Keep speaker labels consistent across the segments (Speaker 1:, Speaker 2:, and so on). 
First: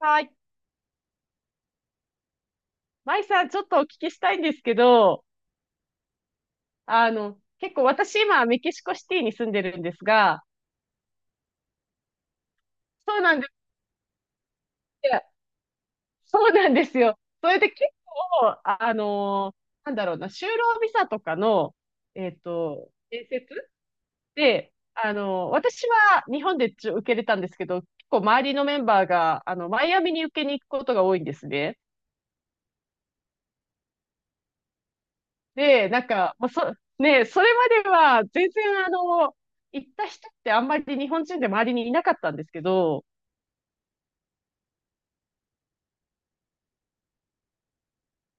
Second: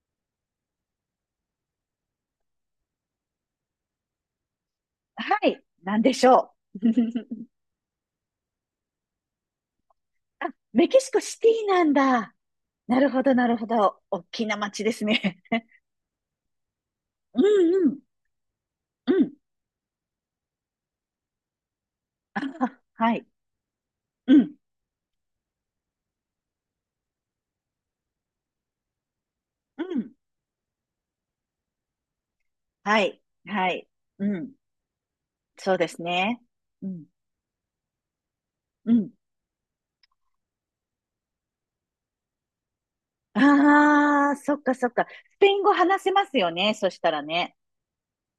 Speaker 1: はい。舞さん、ちょっとお聞きしたいんですけど、
Speaker 2: はい。なんでしょう。
Speaker 1: 結構私今、メキシコシティに住んでるんですが、
Speaker 2: あ、メキシコシティなんだ。なる
Speaker 1: そう
Speaker 2: ほど、
Speaker 1: なん
Speaker 2: な
Speaker 1: です。
Speaker 2: るほど。大きな街です
Speaker 1: や、
Speaker 2: ね。
Speaker 1: そうなんですよ。
Speaker 2: う
Speaker 1: それで
Speaker 2: ん
Speaker 1: 結
Speaker 2: うん、
Speaker 1: 構、
Speaker 2: うん。
Speaker 1: なんだろうな、就労ビザとかの、
Speaker 2: あ、はい。
Speaker 1: 面接
Speaker 2: うん、
Speaker 1: で、私は日本でちょ受けれたんですけど、結構周りのメンバーが、
Speaker 2: う
Speaker 1: マイアミ
Speaker 2: ん。
Speaker 1: に受けに行くことが多いんですね。
Speaker 2: はい、はい。うん。そうで
Speaker 1: で、な
Speaker 2: す
Speaker 1: んか、
Speaker 2: ね。
Speaker 1: まあ、そ、
Speaker 2: うん、
Speaker 1: ね、それまでは全然
Speaker 2: うん。
Speaker 1: 行った人ってあんまり日本人で周りにいなかったんですけど、
Speaker 2: ああ、そっかそっか。スペイン語話せますよね、そしたらね。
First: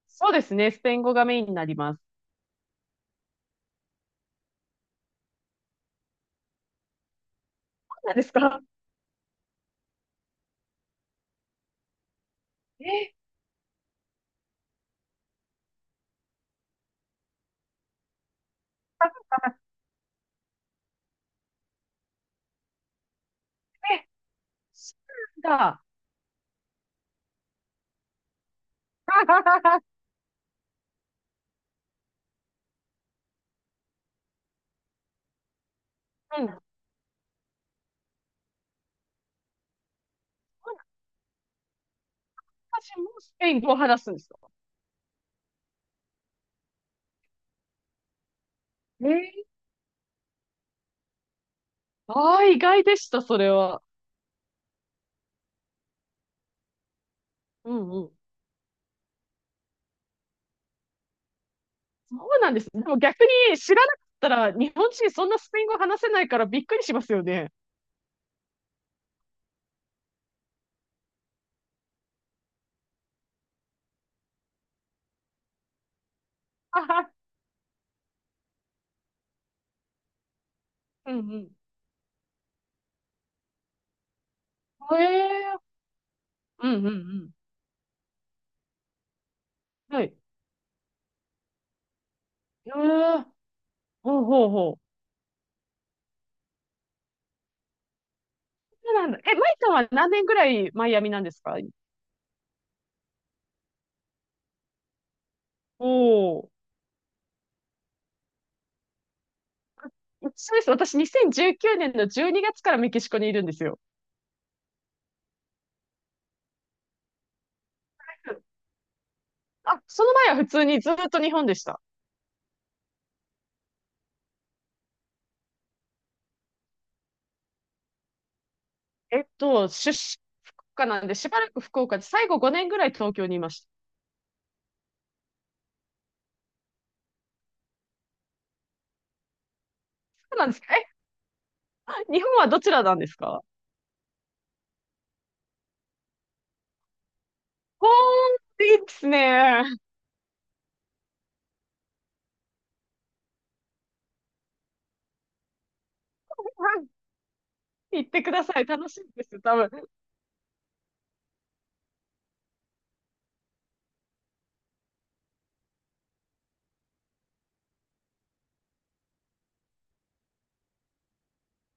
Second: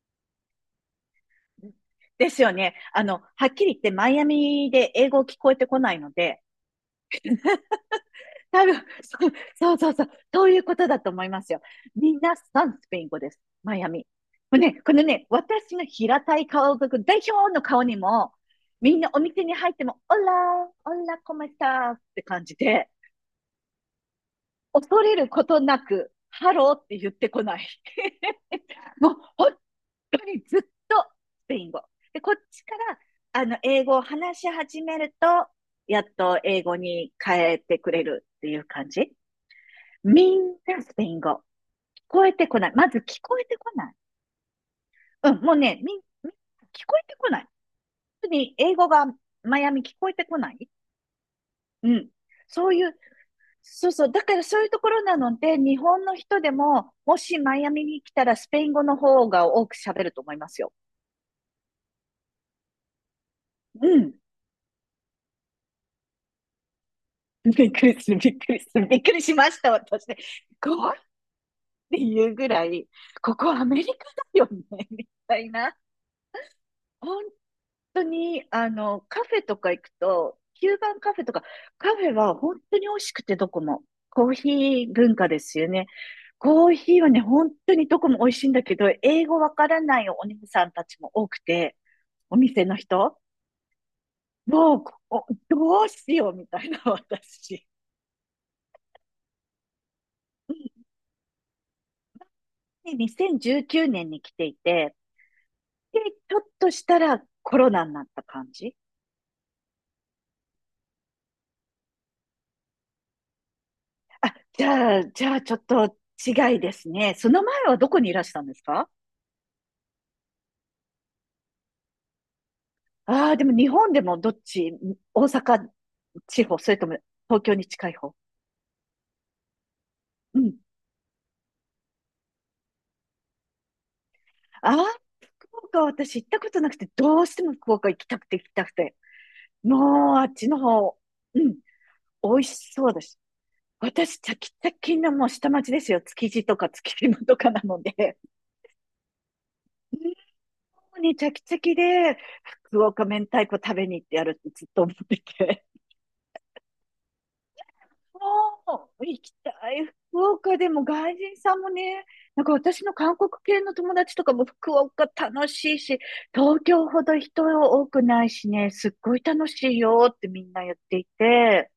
Speaker 1: そうですね、スペイン語がメインになります。
Speaker 2: ですよね。あの、はっきり言ってマイアミで英語聞こえてこないので、
Speaker 1: そうなんですか？
Speaker 2: 多分、そうそう、そういうことだと思いますよ。みんなさんス
Speaker 1: え、
Speaker 2: ペイン
Speaker 1: え、
Speaker 2: 語です、マイアミ。もうね、このね、私の平たい顔族代表の顔にも、みんなお店に入っても、オラー、オラコメスターって感じで、
Speaker 1: そ
Speaker 2: 恐れる
Speaker 1: う
Speaker 2: こ
Speaker 1: な
Speaker 2: と
Speaker 1: ん
Speaker 2: な
Speaker 1: だ。
Speaker 2: く、ハローって言ってこない。もう本 当にずっとスペイン語。で、こっちから、あの、英語を話し始めると、やっと
Speaker 1: うん、
Speaker 2: 英語に変えてくれるっていう感じ。みんなスペイン語。こえてこない。ま
Speaker 1: 私
Speaker 2: ず
Speaker 1: も
Speaker 2: 聞
Speaker 1: ス
Speaker 2: こえ
Speaker 1: ペイ
Speaker 2: て
Speaker 1: ン
Speaker 2: こ
Speaker 1: 語を
Speaker 2: ない。
Speaker 1: 話すんですか？
Speaker 2: うん、もうね、聞こえてこない。特に英語が
Speaker 1: えー、
Speaker 2: マイアミ聞こえてこない。うん。
Speaker 1: ああ、意
Speaker 2: そう
Speaker 1: 外
Speaker 2: いう、
Speaker 1: でした、それは。
Speaker 2: そうそう。だからそういうところなので、日本の人でも、もしマイア
Speaker 1: う
Speaker 2: ミ
Speaker 1: んう
Speaker 2: に来
Speaker 1: ん。
Speaker 2: たらスペイン語の方が多く喋ると思いますよ。
Speaker 1: そうなんです。でも逆に知らな
Speaker 2: う
Speaker 1: かっ
Speaker 2: ん。
Speaker 1: たら、日本人そんなスペイン語話せないからびっくりしますよね。
Speaker 2: びっくりする、びっくりする、びっくりしました、私ね。こうっていうぐらい、ここアメリカだよね、みたいな。
Speaker 1: あ
Speaker 2: 同
Speaker 1: は、
Speaker 2: 本当に、あの、カフェとか行くと、キューバン
Speaker 1: う
Speaker 2: カ
Speaker 1: ん
Speaker 2: フェとか、
Speaker 1: う
Speaker 2: カフェは本当に美味しくてどこも。コーヒー
Speaker 1: ん。
Speaker 2: 文化で
Speaker 1: え
Speaker 2: す
Speaker 1: ー、
Speaker 2: よね。コ
Speaker 1: う
Speaker 2: ー
Speaker 1: んうんう
Speaker 2: ヒーはね、
Speaker 1: ん。
Speaker 2: 本当にどこも美味しいんだけど、英語わからな
Speaker 1: は
Speaker 2: い
Speaker 1: い。
Speaker 2: お姉さんたちも多くて、お店
Speaker 1: え
Speaker 2: の人、
Speaker 1: ー、ほうほうほ
Speaker 2: も
Speaker 1: う。
Speaker 2: う、おどうしようみたいな私。
Speaker 1: そうなんだ。え、マイさんは何年ぐらいマイアミなんですか？
Speaker 2: で、2019年に来ていて、
Speaker 1: お
Speaker 2: で、ちょっ
Speaker 1: お、
Speaker 2: としたらコロナになった感じ。
Speaker 1: ー、そうです。私、2019年の12月からメキシコにいるんですよ。
Speaker 2: あ、じゃあ、じゃあちょっと違いですね。その前はどこにいらしたんですか？
Speaker 1: あ、その前は普通にずっと日本でした。
Speaker 2: ああ、でも日本でもどっち、大阪地方、それとも東京に近い方。
Speaker 1: 出身
Speaker 2: うん。
Speaker 1: 国家なんで、しばらく福岡で、最後5年ぐらい東京にいました。
Speaker 2: ああ、福岡は私行ったことなくて、どうしても福岡行きたくて行きたくて。もうあっ
Speaker 1: そうな
Speaker 2: ち
Speaker 1: んで
Speaker 2: の
Speaker 1: すか。え、
Speaker 2: 方、うん、
Speaker 1: 日
Speaker 2: 美
Speaker 1: 本
Speaker 2: 味
Speaker 1: はどち
Speaker 2: し
Speaker 1: ら
Speaker 2: そう
Speaker 1: なん
Speaker 2: だ
Speaker 1: です
Speaker 2: し。
Speaker 1: か？
Speaker 2: 私、チャキチャキのもう下町ですよ。築地とか築島とかなの
Speaker 1: ほ
Speaker 2: で。
Speaker 1: ーん、いいですね。
Speaker 2: もうね、チャキチャキで、福岡明太子食べに行ってやるってずっと思ってて。
Speaker 1: 行ってください。
Speaker 2: あ
Speaker 1: 楽
Speaker 2: ー
Speaker 1: しい
Speaker 2: 行
Speaker 1: で
Speaker 2: き
Speaker 1: すよ、
Speaker 2: た
Speaker 1: 多分。
Speaker 2: い。福岡でも外人さんもね、なんか私の韓国系の友達とかも福岡楽しいし、東京ほど人多くないしね、すっごい楽しいよってみんな言っていて、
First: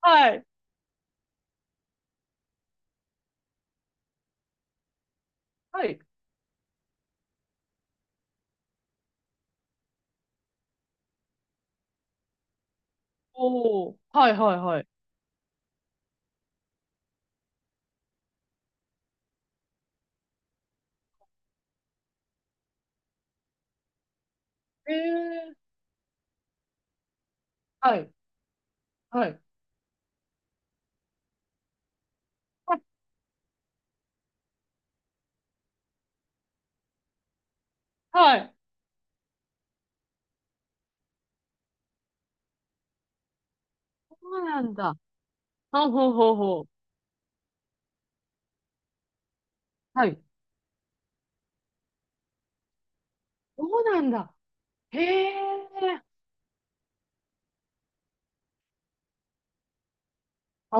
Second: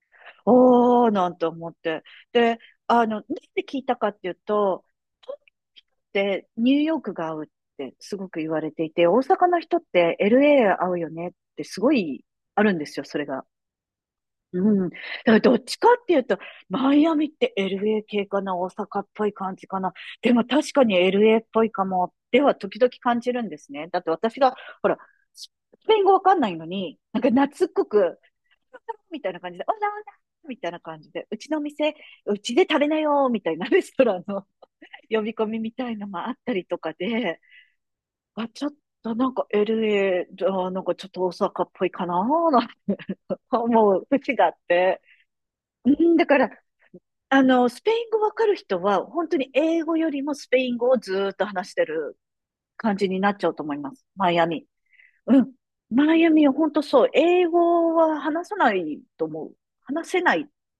Speaker 1: はい。
Speaker 2: おーなんて思って。で、あの、なんで聞いたかっていうと、東京の
Speaker 1: は
Speaker 2: 人っ
Speaker 1: い。
Speaker 2: てニューヨークが合うってすごく言われていて、大阪の人って LA 合うよねってすごいあるんですよ、それが。
Speaker 1: おー、はいはいは
Speaker 2: う
Speaker 1: い。
Speaker 2: ん。だからどっちかっていうと、マイアミって LA 系かな、大阪っぽい感じかな。でも確かに LA っぽいかも、では時々感じるんですね。だって私が、ほ
Speaker 1: え
Speaker 2: ら、ス
Speaker 1: ー、
Speaker 2: ペイン語わかんないのに、なんか懐っこ
Speaker 1: はい、
Speaker 2: く、み
Speaker 1: は
Speaker 2: たいな
Speaker 1: い。
Speaker 2: 感じで、オラオラみたいな感じで、うちの店、うちで食べなよ、みたいなレストランの 呼び込みみたいのもあったりとかで、
Speaker 1: は
Speaker 2: あ、
Speaker 1: い。
Speaker 2: ちょっとなんか LA、あなんかちょっと大阪っぽいかな、なんて思う
Speaker 1: そ
Speaker 2: 節
Speaker 1: う
Speaker 2: があっ
Speaker 1: なんだ。
Speaker 2: て。
Speaker 1: ほ
Speaker 2: う
Speaker 1: うほう
Speaker 2: ん、だ
Speaker 1: ほう
Speaker 2: から、
Speaker 1: ほう。
Speaker 2: あの、スペイン語わかる人は、本当に英語
Speaker 1: は
Speaker 2: よ
Speaker 1: い。
Speaker 2: りもスペイン語をずーっと話してる感じになっちゃうと
Speaker 1: そ
Speaker 2: 思い
Speaker 1: う
Speaker 2: ま
Speaker 1: な
Speaker 2: す、
Speaker 1: ん
Speaker 2: マ
Speaker 1: だ。
Speaker 2: イアミ。
Speaker 1: へえ。
Speaker 2: うん。マイアミは本当そう。英語は話さないと思う。話せない
Speaker 1: あ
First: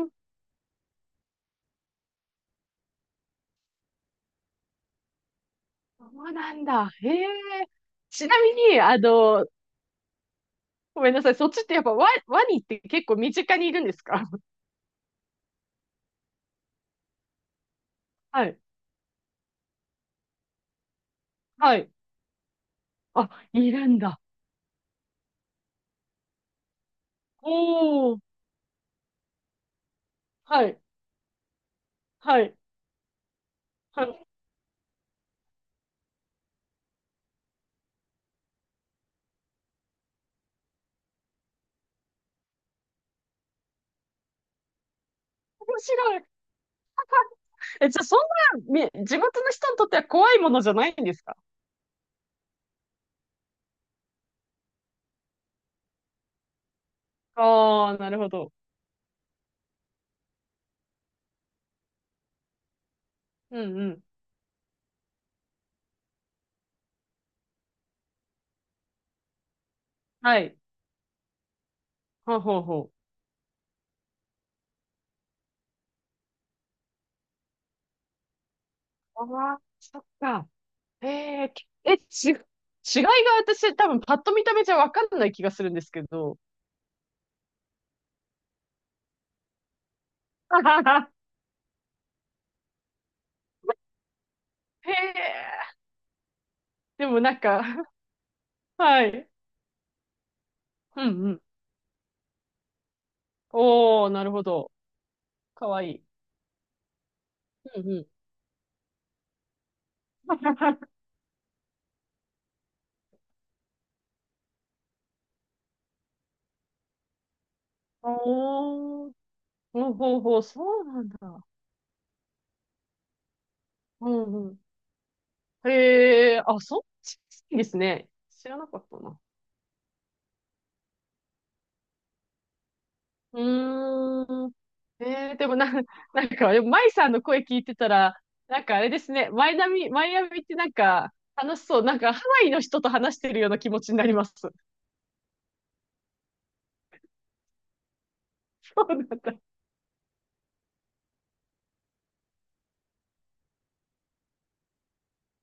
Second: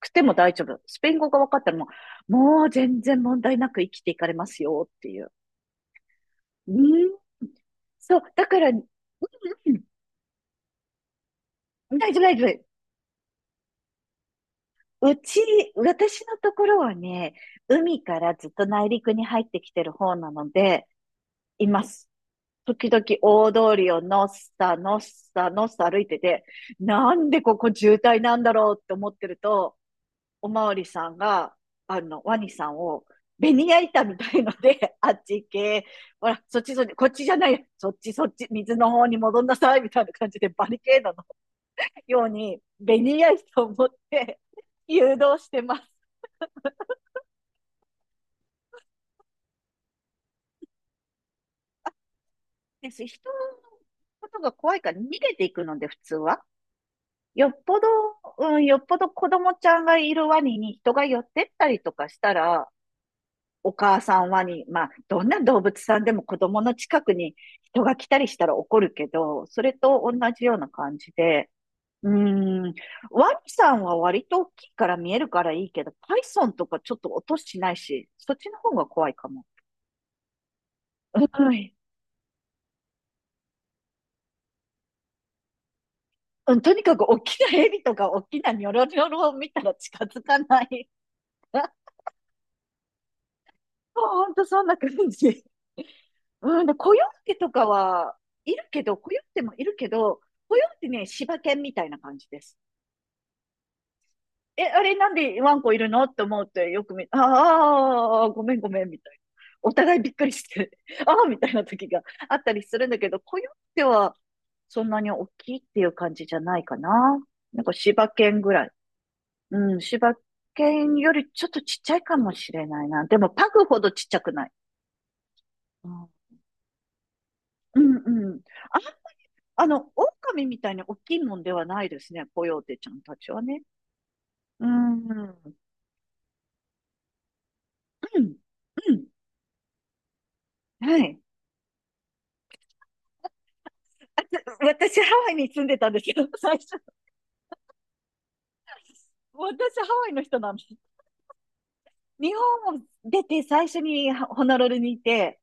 Speaker 2: くても大丈夫。スペイン語が分かったらもう全然問題なく生きていかれますよっていう。
Speaker 1: そうなん
Speaker 2: う
Speaker 1: だ。へ
Speaker 2: ん。
Speaker 1: え。
Speaker 2: そう。
Speaker 1: ちな
Speaker 2: だ
Speaker 1: み
Speaker 2: から、う
Speaker 1: に、
Speaker 2: ん、
Speaker 1: ごめんなさい。そっちってやっぱ
Speaker 2: うん。
Speaker 1: ワ、
Speaker 2: 大丈夫、大
Speaker 1: ワ
Speaker 2: 丈
Speaker 1: ニ
Speaker 2: 夫。
Speaker 1: って結構身近にいるんですか？
Speaker 2: うち、私のところはね、海から
Speaker 1: は
Speaker 2: ずっ
Speaker 1: い。
Speaker 2: と内陸に入ってきてる方なので、い
Speaker 1: は
Speaker 2: ま
Speaker 1: い。
Speaker 2: す。時々
Speaker 1: あ、
Speaker 2: 大
Speaker 1: い
Speaker 2: 通
Speaker 1: る
Speaker 2: り
Speaker 1: ん
Speaker 2: を
Speaker 1: だ。
Speaker 2: のっさ歩いてて、なんで
Speaker 1: お
Speaker 2: ここ渋
Speaker 1: お。
Speaker 2: 滞なんだろうって思ってると、お
Speaker 1: は
Speaker 2: まわ
Speaker 1: い。
Speaker 2: りさんが、あの、ワ
Speaker 1: は
Speaker 2: ニ
Speaker 1: い。
Speaker 2: さんを、ベニヤ板
Speaker 1: は
Speaker 2: み
Speaker 1: い。
Speaker 2: たいので、あっち行け、ほら、そっちそっち、こっちじゃない、そっちそっち、水の方に戻んなさい、みたいな感じで、バリケードのように、ベニヤ板を持って誘導してま
Speaker 1: 面
Speaker 2: す。
Speaker 1: 白い。え、じゃあそんな、み、地元の人にとっては怖いものじゃないんですか？
Speaker 2: です。人のことが怖いから逃げていくので、普通は。よっぽど、
Speaker 1: ああー、なるほど。
Speaker 2: うん、よっぽど子供ちゃんがいるワニに人が寄ってったりとかしたら、
Speaker 1: う
Speaker 2: お
Speaker 1: んう
Speaker 2: 母
Speaker 1: ん。
Speaker 2: さんワニ、まあ、どんな動物さんでも子供の近くに人が来たりしたら怒るけど、それと同
Speaker 1: は
Speaker 2: じよ
Speaker 1: い。
Speaker 2: うな感じで、う
Speaker 1: ほうほう
Speaker 2: ーん、
Speaker 1: ほ
Speaker 2: ワニさんは割と大きいから見えるからいいけど、パイソンとかちょっと音しないし、そっちの方が怖いか
Speaker 1: う。
Speaker 2: も。
Speaker 1: ああ、そっか。
Speaker 2: う
Speaker 1: えー、
Speaker 2: ん、
Speaker 1: え、ち、違いが私多分パッと見た目じゃわかんない気がするんですけど。
Speaker 2: うん、とにかく大きなヘビとか大きなニョロニョロを見たら近づかない。ほんとそんな感
Speaker 1: へ
Speaker 2: じ。
Speaker 1: え、
Speaker 2: うん、で、コヨ
Speaker 1: でも
Speaker 2: ー
Speaker 1: な
Speaker 2: テ
Speaker 1: ん
Speaker 2: と
Speaker 1: か、
Speaker 2: か はいるけど、
Speaker 1: は
Speaker 2: コヨー
Speaker 1: い。
Speaker 2: テもいるけど、コヨーテ
Speaker 1: う
Speaker 2: ね、
Speaker 1: んう
Speaker 2: 柴
Speaker 1: ん。
Speaker 2: 犬みたいな感じです。
Speaker 1: おー、なるほ
Speaker 2: え、
Speaker 1: ど。
Speaker 2: あれなんでワン
Speaker 1: か
Speaker 2: コい
Speaker 1: わ
Speaker 2: る
Speaker 1: いい。
Speaker 2: のって思ってよく見、
Speaker 1: うんうん。
Speaker 2: ああ、ごめんごめんみたいな。お互いびっくりして、ああ、みたいな時があったりするんだけど、コヨーテはそんなに大きいっていう感じじゃないかな。なんか柴犬ぐらい。
Speaker 1: おー、
Speaker 2: うん、
Speaker 1: ほう
Speaker 2: 柴
Speaker 1: ほうほう、そう
Speaker 2: 犬
Speaker 1: なん
Speaker 2: よ
Speaker 1: だ。
Speaker 2: りちょっとちっちゃいかもしれないな。でもパグほどちっ
Speaker 1: う
Speaker 2: ちゃ
Speaker 1: ん
Speaker 2: くな
Speaker 1: う
Speaker 2: い。
Speaker 1: ん。
Speaker 2: うん
Speaker 1: へえ、あ、そう、好きです
Speaker 2: うん
Speaker 1: ね。
Speaker 2: うん。
Speaker 1: 知らなかったな。
Speaker 2: あの、狼みたいに大きいもんではないですね、コヨーテちゃんたち
Speaker 1: う
Speaker 2: はね。
Speaker 1: ーん。
Speaker 2: うん。う
Speaker 1: えー、で
Speaker 2: ん
Speaker 1: もな、なんか、でも舞さんの声聞いてたら、
Speaker 2: うん。
Speaker 1: なんかあれ
Speaker 2: う
Speaker 1: で
Speaker 2: ん、
Speaker 1: すね、マイナミ、マイアミってなん
Speaker 2: は
Speaker 1: か、
Speaker 2: い。
Speaker 1: 楽しそう。なんか、ハワイの人と話してるような気持ちになり
Speaker 2: あ
Speaker 1: ます。
Speaker 2: と私、ハワイに住んでたんですよ、最初。
Speaker 1: そうなんだ。
Speaker 2: 私、ハワイの人なんです。日本を出て最初にホノルルにいて、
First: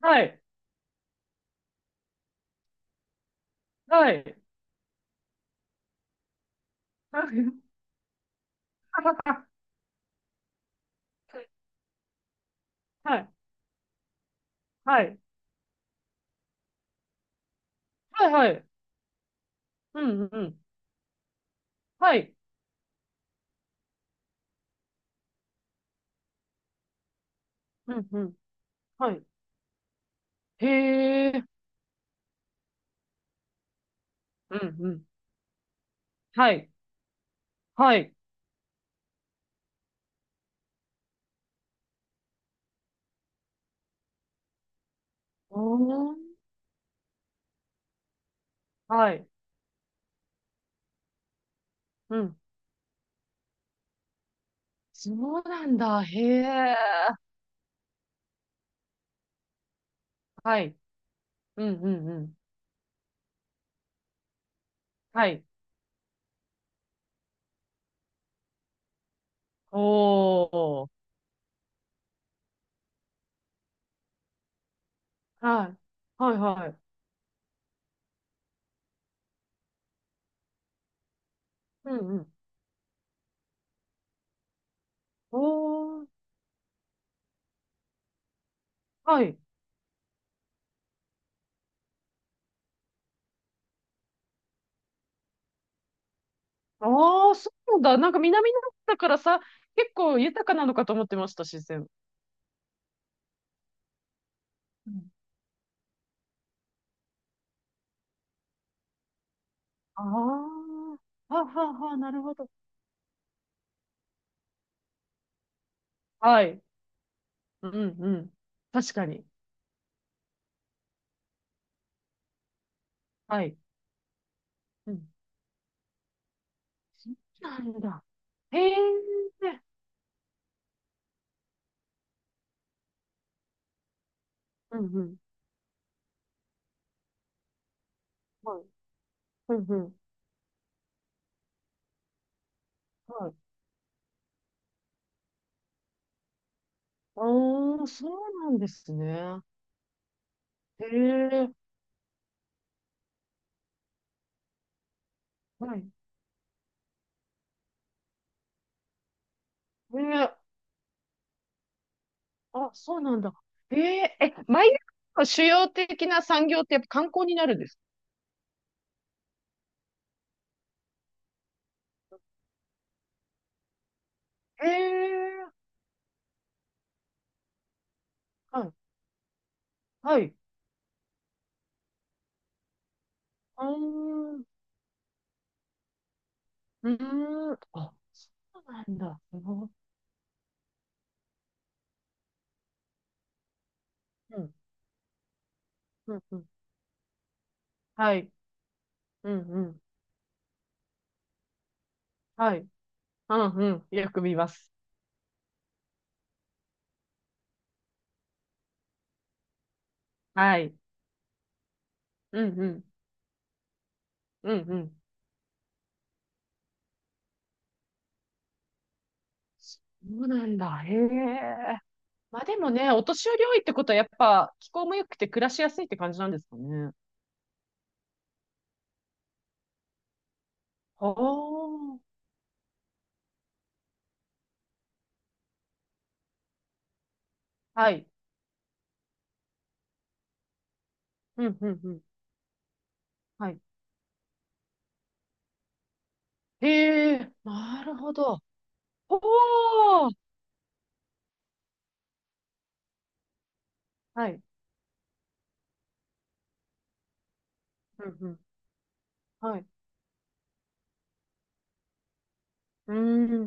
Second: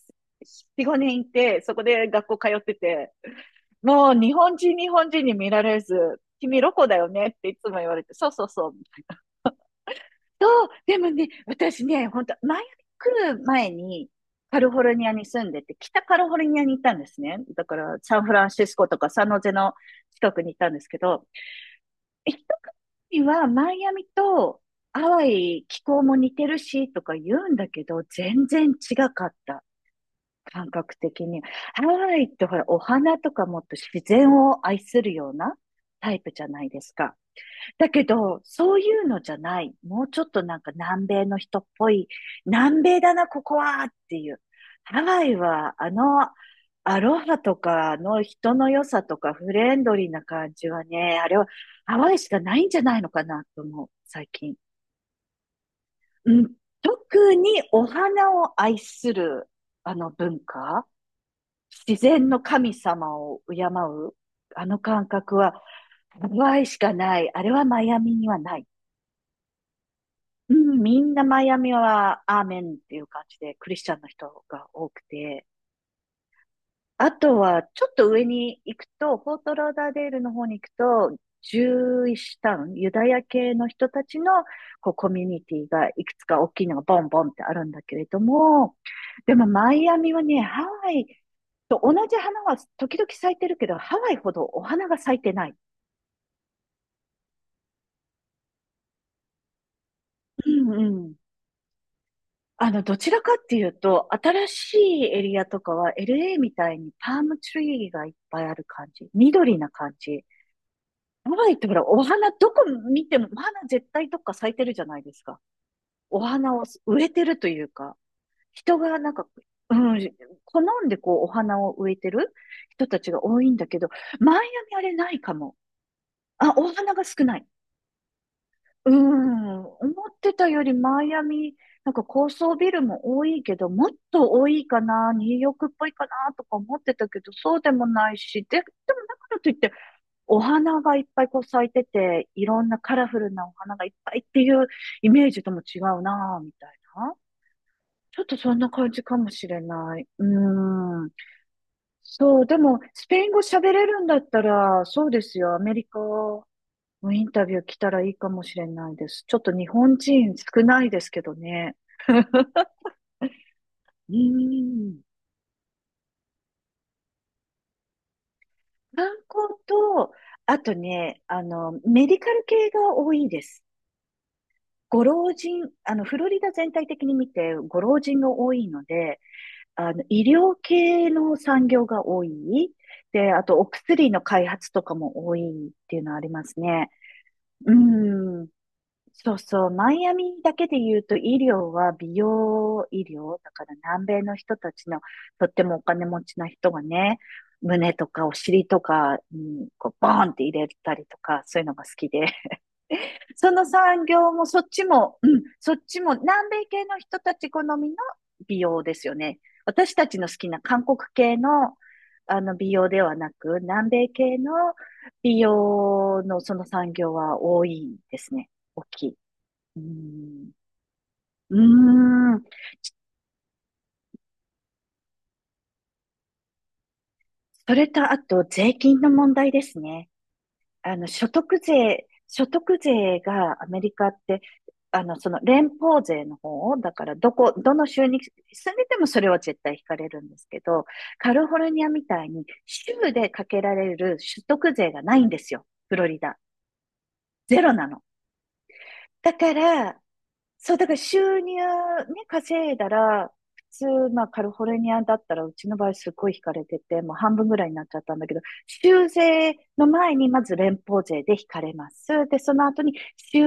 Speaker 1: はい。
Speaker 2: 4、5年いて、そこで学校通ってて、も
Speaker 1: は
Speaker 2: う日
Speaker 1: い。
Speaker 2: 本人、日本人に見られず、君ロコだよ
Speaker 1: は
Speaker 2: ねって
Speaker 1: い。
Speaker 2: いつも言われて、そうそうそう、そう。でもね、私ね、本当前
Speaker 1: は
Speaker 2: 来
Speaker 1: い。
Speaker 2: る前に、カリフォル
Speaker 1: は
Speaker 2: ニア
Speaker 1: い。
Speaker 2: に住んでて、北カリフォルニアに行ったんですね。だから、サン
Speaker 1: は
Speaker 2: フ
Speaker 1: い。
Speaker 2: ラ
Speaker 1: は
Speaker 2: ンシ
Speaker 1: い。
Speaker 2: スコとかサンノゼの
Speaker 1: うん。
Speaker 2: 近
Speaker 1: う
Speaker 2: くに行っ
Speaker 1: ん。
Speaker 2: たんですけど、
Speaker 1: はい。
Speaker 2: 一国はマイアミとハワイ気候も似てるしとか言うんだけ
Speaker 1: う
Speaker 2: ど、
Speaker 1: ん。うん。
Speaker 2: 全然違
Speaker 1: はい。
Speaker 2: かった。
Speaker 1: へ
Speaker 2: 感覚的に。
Speaker 1: え。
Speaker 2: ハワイってほら、お花とかもっと自然
Speaker 1: う
Speaker 2: を
Speaker 1: ん。
Speaker 2: 愛
Speaker 1: う
Speaker 2: す
Speaker 1: ん。
Speaker 2: るようなタイプじゃ
Speaker 1: は
Speaker 2: ない
Speaker 1: い。
Speaker 2: ですか。だ
Speaker 1: は
Speaker 2: け
Speaker 1: い。
Speaker 2: ど、そういうのじゃない。もうちょっとなんか南米の人っぽい、南米だな、ここはっていう。ハワイは、
Speaker 1: お
Speaker 2: あ
Speaker 1: ー。
Speaker 2: の、アロハとかの人の良さ
Speaker 1: は
Speaker 2: と
Speaker 1: い。
Speaker 2: かフレンドリーな感じはね、あれはハワ
Speaker 1: う
Speaker 2: イし
Speaker 1: ん。
Speaker 2: かないんじゃないのかなと思う、最近。
Speaker 1: そうなんだ。へ
Speaker 2: うん、
Speaker 1: え。
Speaker 2: 特にお花を愛するあの文
Speaker 1: はい。
Speaker 2: 化、
Speaker 1: うん。う
Speaker 2: 自
Speaker 1: ん。う
Speaker 2: 然
Speaker 1: ん。
Speaker 2: の神様を敬う、あの感
Speaker 1: は
Speaker 2: 覚
Speaker 1: い。
Speaker 2: はハワイしかない。あれはマイアミにはない。
Speaker 1: お
Speaker 2: うん、
Speaker 1: ー。
Speaker 2: みんなマイアミはアーメンっていう感じで、クリスチャンの人が多くて、
Speaker 1: はい。はいはい。
Speaker 2: あとはちょっと上に行くと、フォートローダーデールの方に行くと、ジ
Speaker 1: う
Speaker 2: ュー
Speaker 1: ん
Speaker 2: イ
Speaker 1: う
Speaker 2: ッ
Speaker 1: ん。
Speaker 2: シュタウン、ユダヤ系の人たちのこうコミュ
Speaker 1: お
Speaker 2: ニティがい
Speaker 1: ー。
Speaker 2: くつか大きいのがボンボンってあるんだけれども、
Speaker 1: は
Speaker 2: で
Speaker 1: い。
Speaker 2: もマイアミはね、ハワイと同じ花は時々咲いてるけど、ハワイほどお花が咲いてない。
Speaker 1: ああ、そうなんだ。なんか南の方だからさ、結構豊
Speaker 2: う
Speaker 1: かなのかと思っ
Speaker 2: ん、
Speaker 1: てました、自然。
Speaker 2: どちらかっていうと、新し
Speaker 1: う
Speaker 2: い
Speaker 1: ん、
Speaker 2: エリアとかは LA みたいにパームツリーがいっぱいある感じ。緑な感
Speaker 1: ああ、
Speaker 2: じ。
Speaker 1: は
Speaker 2: ハ
Speaker 1: あ
Speaker 2: ワイっ
Speaker 1: は
Speaker 2: て
Speaker 1: あ
Speaker 2: ほら、
Speaker 1: はあ、
Speaker 2: お
Speaker 1: なる
Speaker 2: 花
Speaker 1: ほど。
Speaker 2: どこ見ても、お花絶対どっか咲いてるじゃないですか。お
Speaker 1: は
Speaker 2: 花
Speaker 1: い。
Speaker 2: を植えてるとい
Speaker 1: う
Speaker 2: う
Speaker 1: ん
Speaker 2: か、
Speaker 1: うん。
Speaker 2: 人
Speaker 1: 確
Speaker 2: が
Speaker 1: か
Speaker 2: なんか、
Speaker 1: に。
Speaker 2: うん、好んでこうお花を植えてる人たちが多
Speaker 1: は
Speaker 2: いん
Speaker 1: い。
Speaker 2: だけど、マイアミあ
Speaker 1: う
Speaker 2: れ
Speaker 1: ん。
Speaker 2: ないかも。あ、お花が
Speaker 1: そう
Speaker 2: 少ない。
Speaker 1: なんだ。へえ。
Speaker 2: うん、思ってたよりマイアミ、なんか高層ビルも多いけど、もっと多い
Speaker 1: う
Speaker 2: か
Speaker 1: んう
Speaker 2: な、
Speaker 1: ん。
Speaker 2: ニューヨークっぽいかなとか思ってたけど、そうでもないし、で、で
Speaker 1: はい。
Speaker 2: もだからとい
Speaker 1: う
Speaker 2: っ
Speaker 1: ん
Speaker 2: て、
Speaker 1: うん。
Speaker 2: お花がいっぱいこう咲いてて、いろんなカラフ
Speaker 1: は
Speaker 2: ル
Speaker 1: い。
Speaker 2: なお花がいっぱいっていうイメージとも違うな、みたいな。
Speaker 1: ああ、そ
Speaker 2: ちょっと
Speaker 1: うな
Speaker 2: そ
Speaker 1: ん
Speaker 2: ん
Speaker 1: で
Speaker 2: な
Speaker 1: す
Speaker 2: 感じかも
Speaker 1: ね。
Speaker 2: しれない。う
Speaker 1: へ
Speaker 2: ん。
Speaker 1: え。
Speaker 2: そう、でも、スペイン語喋れるんだったら、そうですよ、アメ
Speaker 1: は
Speaker 2: リ
Speaker 1: い。
Speaker 2: カもうインタビュー来たらいいかもしれないです。ちょっと日本
Speaker 1: へえ。
Speaker 2: 人少ないですけどね。
Speaker 1: あ、そうなんだ。え
Speaker 2: うー
Speaker 1: ええ、マイアミ
Speaker 2: ん。
Speaker 1: の主要的な産業ってやっぱ観光になるんです
Speaker 2: 観光と、あとね、メディカル系が多いです。
Speaker 1: か？ええ
Speaker 2: ご老
Speaker 1: ー、
Speaker 2: 人、フロリダ全体的に見て、ご老人が多
Speaker 1: は
Speaker 2: い
Speaker 1: い、
Speaker 2: ので、
Speaker 1: は
Speaker 2: 医
Speaker 1: い。
Speaker 2: 療系の産業が多い。で、あと、
Speaker 1: う
Speaker 2: お
Speaker 1: ー
Speaker 2: 薬の
Speaker 1: ん、
Speaker 2: 開
Speaker 1: う
Speaker 2: 発とかも多いっていうのはあります
Speaker 1: ー
Speaker 2: ね。
Speaker 1: ん、
Speaker 2: う
Speaker 1: あ、そ
Speaker 2: ん。
Speaker 1: うなんだ。
Speaker 2: そ
Speaker 1: す
Speaker 2: う
Speaker 1: ご
Speaker 2: そ
Speaker 1: い、
Speaker 2: う、マイアミだけで言うと医療は美容医療、だから南米の
Speaker 1: うん、
Speaker 2: 人たちのとってもお金
Speaker 1: うん、
Speaker 2: 持
Speaker 1: う
Speaker 2: ち
Speaker 1: ん。
Speaker 2: な人がね、胸と
Speaker 1: は
Speaker 2: か
Speaker 1: い、
Speaker 2: お尻とか
Speaker 1: うん、う
Speaker 2: に
Speaker 1: ん、
Speaker 2: こうボーンって入れたりとか、そういうのが好きで、
Speaker 1: はい、う
Speaker 2: そ
Speaker 1: ん、
Speaker 2: の
Speaker 1: うん。
Speaker 2: 産
Speaker 1: よく
Speaker 2: 業
Speaker 1: 見
Speaker 2: も
Speaker 1: ま
Speaker 2: そっ
Speaker 1: す。
Speaker 2: ちも、うん、そっちも南米系の人たち好みの美容ですよね。私たちの好き
Speaker 1: は
Speaker 2: な
Speaker 1: い、
Speaker 2: 韓国系の、あ
Speaker 1: う
Speaker 2: の
Speaker 1: ん、う
Speaker 2: 美
Speaker 1: ん、
Speaker 2: 容ではなく、南米系の
Speaker 1: うん、うん。
Speaker 2: 美容のその産業は多いですね。大きい。
Speaker 1: そ
Speaker 2: う
Speaker 1: うな
Speaker 2: ん。
Speaker 1: んだ。へ
Speaker 2: う
Speaker 1: え。
Speaker 2: ー
Speaker 1: ま
Speaker 2: ん。
Speaker 1: あでもね、お年寄り多いってことはやっぱ気候も良くて暮らしやすいって感じなんですかね。
Speaker 2: それと、あと、税金の問題ですね。
Speaker 1: おー。
Speaker 2: 所得税がアメリカって、その連邦税の方、だから、どの
Speaker 1: は
Speaker 2: 州
Speaker 1: い。
Speaker 2: に住んでてもそれは絶対引かれるんですけど、カリフ
Speaker 1: う
Speaker 2: ォ
Speaker 1: ん、う
Speaker 2: ル
Speaker 1: ん、
Speaker 2: ニ
Speaker 1: う
Speaker 2: ア
Speaker 1: ん。
Speaker 2: みたいに州でか
Speaker 1: はい、
Speaker 2: けられる所得税がないんですよ。フロリダ。
Speaker 1: へえ、
Speaker 2: ゼロ
Speaker 1: な
Speaker 2: な
Speaker 1: る
Speaker 2: の。
Speaker 1: ほど。ほ
Speaker 2: だから、
Speaker 1: う。
Speaker 2: そう、だから収入ね、稼いだら、普通、まあ、
Speaker 1: はい。
Speaker 2: カリフォルニアだったら、うちの場合すごい引かれてて、もう半分ぐらいになっちゃっ
Speaker 1: う
Speaker 2: た
Speaker 1: ん
Speaker 2: ん
Speaker 1: う
Speaker 2: だけ
Speaker 1: ん。
Speaker 2: ど、州税
Speaker 1: はい。
Speaker 2: の前にまず連邦税で引かれます。で、その後
Speaker 1: う
Speaker 2: に
Speaker 1: ー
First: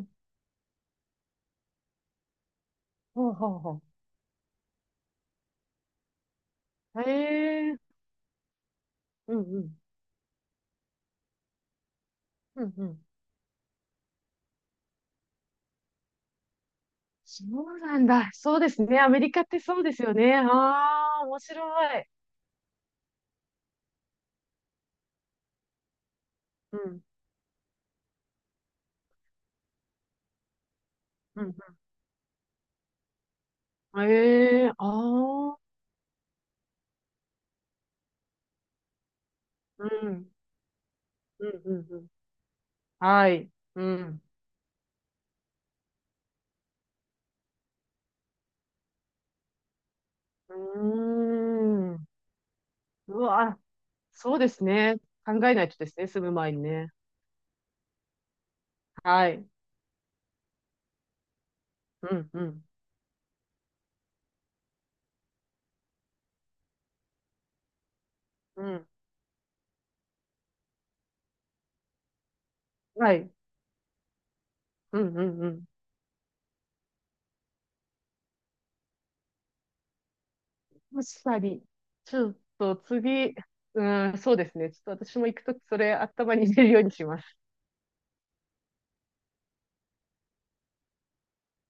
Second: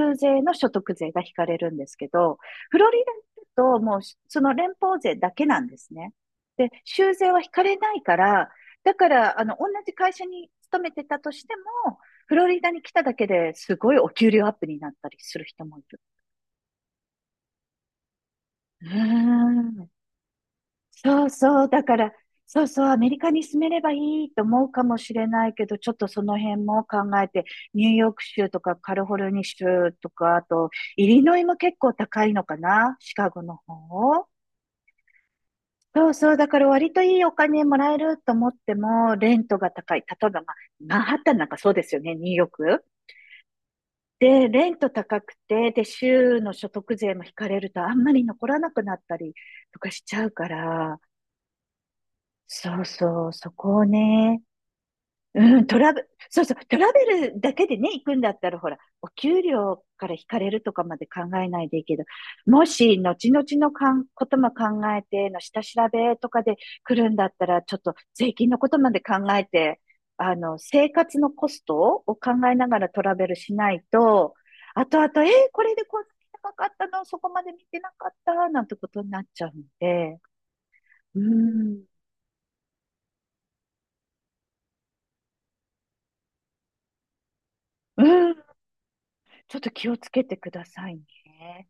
Speaker 1: ん。
Speaker 2: 税の所得税が引かれるんですけど、フロリ
Speaker 1: ほう
Speaker 2: ダ
Speaker 1: ほう
Speaker 2: だと
Speaker 1: ほ
Speaker 2: もうその連邦税だけなんですね。で、
Speaker 1: う。
Speaker 2: 州税は引か
Speaker 1: へ
Speaker 2: れ
Speaker 1: え。
Speaker 2: ないから、だか
Speaker 1: うん
Speaker 2: ら、
Speaker 1: う
Speaker 2: 同
Speaker 1: ん。
Speaker 2: じ会社に勤めてたとしても、フロリ
Speaker 1: う
Speaker 2: ダ
Speaker 1: ん
Speaker 2: に
Speaker 1: う
Speaker 2: 来た
Speaker 1: ん。
Speaker 2: だけですごいお給料アップになったりする人もい、
Speaker 1: そうなんだ。そうです
Speaker 2: うー
Speaker 1: ね。アメリカってそう
Speaker 2: ん、
Speaker 1: ですよね。ああ、
Speaker 2: そう
Speaker 1: 面
Speaker 2: そう、だか
Speaker 1: 白い。
Speaker 2: ら、そうそう、アメリカに住めればいいと思うかもしれないけど、ちょっとその辺
Speaker 1: う
Speaker 2: も考
Speaker 1: ん。
Speaker 2: えて、ニューヨーク州とかカリフォルニア州とか、あと、イリノ
Speaker 1: う
Speaker 2: イ
Speaker 1: ん
Speaker 2: も結構高いのかな、シカゴの
Speaker 1: うん。
Speaker 2: 方。
Speaker 1: へえ。ああ。
Speaker 2: そうそう、だから割といいお金もらえると思っても、レントが
Speaker 1: う
Speaker 2: 高い。例え
Speaker 1: ん。
Speaker 2: ば、まあ、マンハッタンな
Speaker 1: う
Speaker 2: んか
Speaker 1: ん
Speaker 2: そ
Speaker 1: う
Speaker 2: うで
Speaker 1: ん
Speaker 2: す
Speaker 1: う
Speaker 2: よ
Speaker 1: ん。
Speaker 2: ね、ニューヨーク。
Speaker 1: はい。うん。
Speaker 2: で、レント高くて、で、州の所得税も引かれると、あんまり残らなくなったりとかしちゃうか
Speaker 1: う
Speaker 2: ら、
Speaker 1: ーん。
Speaker 2: そう
Speaker 1: う
Speaker 2: そう、そ
Speaker 1: わ、
Speaker 2: こを
Speaker 1: そう
Speaker 2: ね、
Speaker 1: ですね。考え
Speaker 2: う
Speaker 1: な
Speaker 2: ん、
Speaker 1: いと
Speaker 2: ト
Speaker 1: で
Speaker 2: ラ
Speaker 1: す
Speaker 2: ブ、
Speaker 1: ね。住む
Speaker 2: そう
Speaker 1: 前
Speaker 2: そう、
Speaker 1: に
Speaker 2: ト
Speaker 1: ね。
Speaker 2: ラベルだけでね、行くんだったら、ほら、お
Speaker 1: は
Speaker 2: 給
Speaker 1: い。
Speaker 2: 料から引かれるとかまで考えないでいいけど、
Speaker 1: うんうん。
Speaker 2: もし、後々のかん、ことも考えての下調べとかで来るんだったら、ちょっと税金の
Speaker 1: う
Speaker 2: こと
Speaker 1: ん。
Speaker 2: まで考えて、生活のコストを考えながらト
Speaker 1: は
Speaker 2: ラベ
Speaker 1: い。
Speaker 2: ルしないと、後
Speaker 1: う
Speaker 2: 々、
Speaker 1: んうんう
Speaker 2: こ
Speaker 1: ん、
Speaker 2: れでこんなに高かったの、そこまで見てなかった、なんてことになっちゃうんで、う
Speaker 1: 確かに。
Speaker 2: ん。
Speaker 1: ちょっと次、うん、そうですね。ちょっと私も行くときそれ頭に入れるようにします。
Speaker 2: うん、ちょっと気をつけてくださいね。